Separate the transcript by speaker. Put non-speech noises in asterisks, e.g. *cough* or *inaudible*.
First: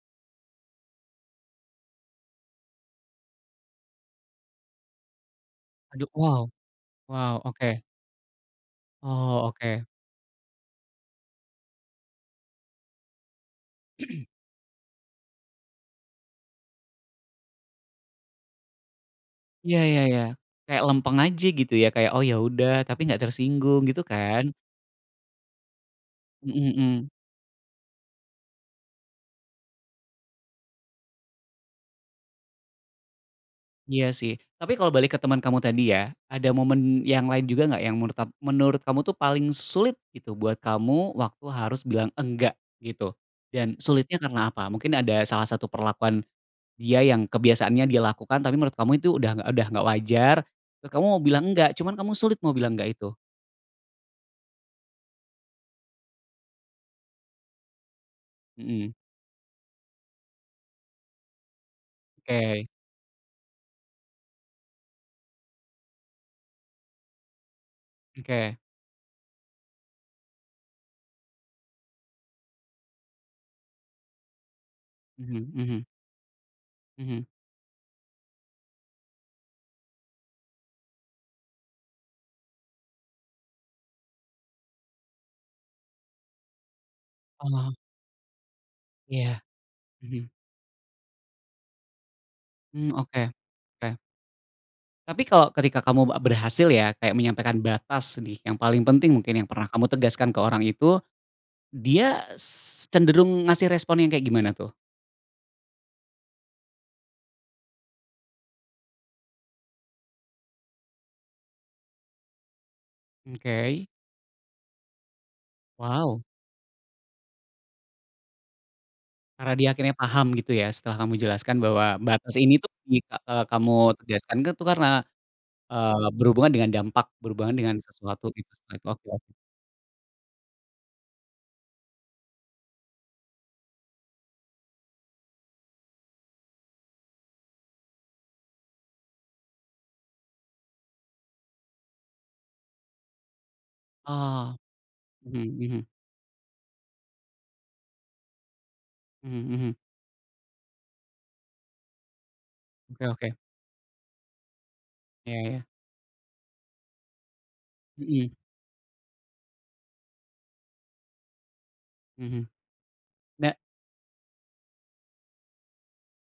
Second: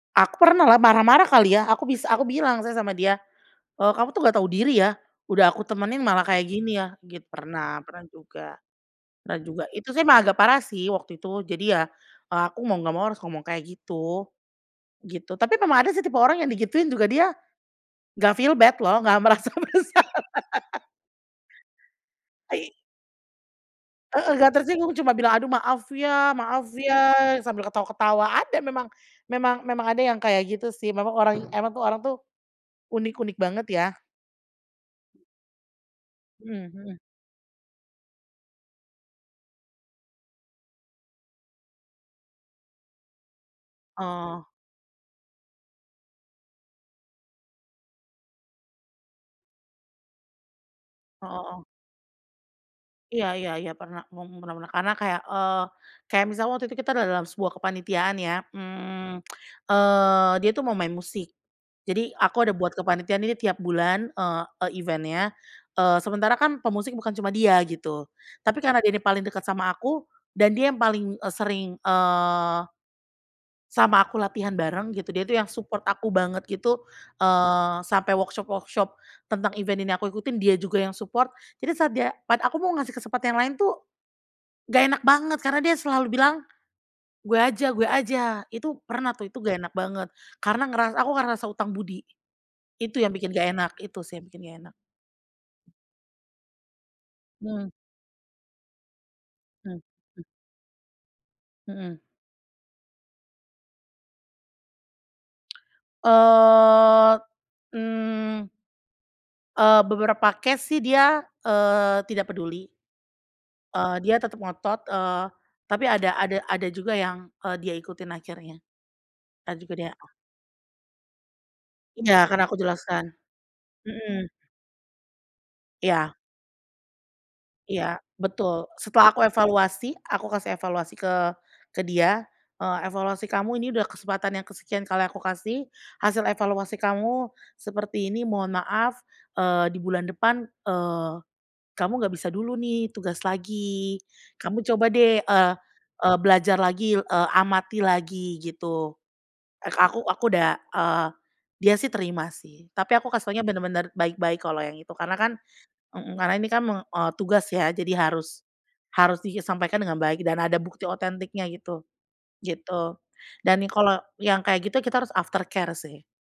Speaker 1: Aku pernahlah, marah-marah kali ya, aku bis aku bilang sih sama dia, "Eee, kamu tuh nggak tau diri ya, udah aku temenin
Speaker 2: Aduh,
Speaker 1: malah
Speaker 2: wow
Speaker 1: kayak gini ya," git
Speaker 2: wow,
Speaker 1: pernah
Speaker 2: oke.
Speaker 1: pernah juga pernah
Speaker 2: Oh,
Speaker 1: juga.
Speaker 2: oke.
Speaker 1: Itu sih emang agak parah sih waktu itu jadi ya, eee, aku mau nggak mau harus ngomong kayak gitu.
Speaker 2: *clears throat*
Speaker 1: Gitu, tapi memang ada sih tipe orang yang digituin juga dia nggak feel bad loh, nggak merasa
Speaker 2: Iya
Speaker 1: bersalah.
Speaker 2: iya iya, kayak
Speaker 1: *laughs*
Speaker 2: lempeng aja gitu ya, kayak, "Oh, ya udah,"
Speaker 1: I
Speaker 2: tapi gak tersinggung gitu
Speaker 1: Heeh,
Speaker 2: kan?
Speaker 1: enggak tersinggung cuma bilang, "Aduh maaf ya maaf
Speaker 2: Mhm, mmm.
Speaker 1: ya," sambil ketawa-ketawa. Ada memang memang memang ada yang kayak gitu sih, memang orang emang tuh orang tuh unik-unik banget ya?
Speaker 2: Iya sih, tapi kalau balik ke temen kamu tadi ya ada
Speaker 1: Mmm, hmm.
Speaker 2: momen yang lain juga enggak yang menurut tap menurut kamu tuh paling sulit gitu buat kamu waktu harus bilang enggak gitu, dan sulitnya
Speaker 1: Oh.
Speaker 2: karena apa? Mungkin ada salah satu perlakuan dia yang kebiasaannya dia lakukan tapi menurut kamu itu udah udah enggak wajar, terus kamu mau
Speaker 1: O
Speaker 2: bilang,
Speaker 1: heeh.
Speaker 2: enggak cuman kamu sulit mau bilang enggak itu.
Speaker 1: Iya iya iya, pernah, mung pernah pernah. Karena kayak, eee, kayak misalnya waktu itu kita dalam sebuah kepanitiaan ya,
Speaker 2: Mhm.
Speaker 1: mmm, eee, dia tuh mau main musik. Jadi aku ada
Speaker 2: Oke.
Speaker 1: buat kepanitiaan ini tiap bulan, eee, e event-nya, eee, sementara kan pemusik bukan cuma dia gitu,
Speaker 2: Oke.
Speaker 1: tapi karena dia ini paling deket sama aku dan dia yang paling, eee, sering, eee sama aku latihan bareng gitu, dia tuh yang
Speaker 2: Mhm
Speaker 1: support
Speaker 2: mhm.
Speaker 1: aku banget gitu,
Speaker 2: Mhm.
Speaker 1: eee, sampai workshop-workshop tentang event ini aku ikutin dia juga yang support. Jadi saat dia pat aku mau ngasih kesempatan yang lain tuh, enggak enak banget karena dia selalu bilang, "Gue
Speaker 2: Oh.
Speaker 1: aja gue aja," itu pernah tuh, itu
Speaker 2: Iya,
Speaker 1: gak enak banget.
Speaker 2: mhm.
Speaker 1: Karena ngeras aku ngerasa hutang budi.
Speaker 2: Mmm,
Speaker 1: Itu yang
Speaker 2: oke
Speaker 1: bikin gak enak,
Speaker 2: oke.
Speaker 1: itu sih yang bikin gak enak.
Speaker 2: Tapi kalo ketika kamu, eee, berhasil ya kayak menyampaikan
Speaker 1: Mmm.
Speaker 2: batas nih yang paling penting mungkin yang pernah
Speaker 1: Mmm.
Speaker 2: kamu tegaskan ke orang itu,
Speaker 1: Mmm.
Speaker 2: dia s cenderung ngasih respon yang kayak gimana tuh?
Speaker 1: Eee, mmm Eee, beberapa case sih dia, eee, tidak peduli.
Speaker 2: Oke.
Speaker 1: Eee, dia tetep ngotot, eee, tapi ada
Speaker 2: Wow.
Speaker 1: ada ada juga yang, eee, dia ikutin akhirnya,
Speaker 2: Karena
Speaker 1: entar
Speaker 2: dia
Speaker 1: juga dia
Speaker 2: akhirnya
Speaker 1: ah.
Speaker 2: paham gitu ya, setelah kamu jelaskan bahwa
Speaker 1: Iya,
Speaker 2: batas
Speaker 1: kan
Speaker 2: ini
Speaker 1: aku
Speaker 2: tuh
Speaker 1: jelaskan,
Speaker 2: jika eee, kamu
Speaker 1: mhm.
Speaker 2: tegaskan tuh itu karena, eee,
Speaker 1: Iya.
Speaker 2: berhubungan dengan dampak, berhubungan dengan
Speaker 1: Iya,
Speaker 2: sesuatu gitu.
Speaker 1: betul,
Speaker 2: Setelah itu oke
Speaker 1: setelah aku
Speaker 2: oke.
Speaker 1: evaluasi, aku kasih evaluasi ke ke dia, "Eee, evaluasi kamu ini udah kesempatan yang kesekian kali aku kasih. Hasil evaluasi kamu seperti ini mohon maaf, eee, di bulan depan, eee, kamu nggak bisa dulu nih tugas lagi,
Speaker 2: Oh,
Speaker 1: kamu coba deh, eee
Speaker 2: mhm mhm.
Speaker 1: eee, belajar lagi, eee, amati lagi," gitu.
Speaker 2: Mmm,
Speaker 1: Eee,
Speaker 2: mhm.
Speaker 1: ke aku aku udah eee, dia sih terima sih, tapi
Speaker 2: Oke
Speaker 1: aku kasih
Speaker 2: oke.
Speaker 1: tahunya benar-benar baik-baik kalau yang itu, karena kan
Speaker 2: Oke.
Speaker 1: mhm, karena ini kan me eee, tugas ya, jadi
Speaker 2: Mmm.
Speaker 1: harus harus disampaikan dengan baik dan ada bukti otentiknya gitu,
Speaker 2: Mhm,
Speaker 1: gitu.
Speaker 2: nah
Speaker 1: Dan kalau yang kayak gitu kita harus after care sih.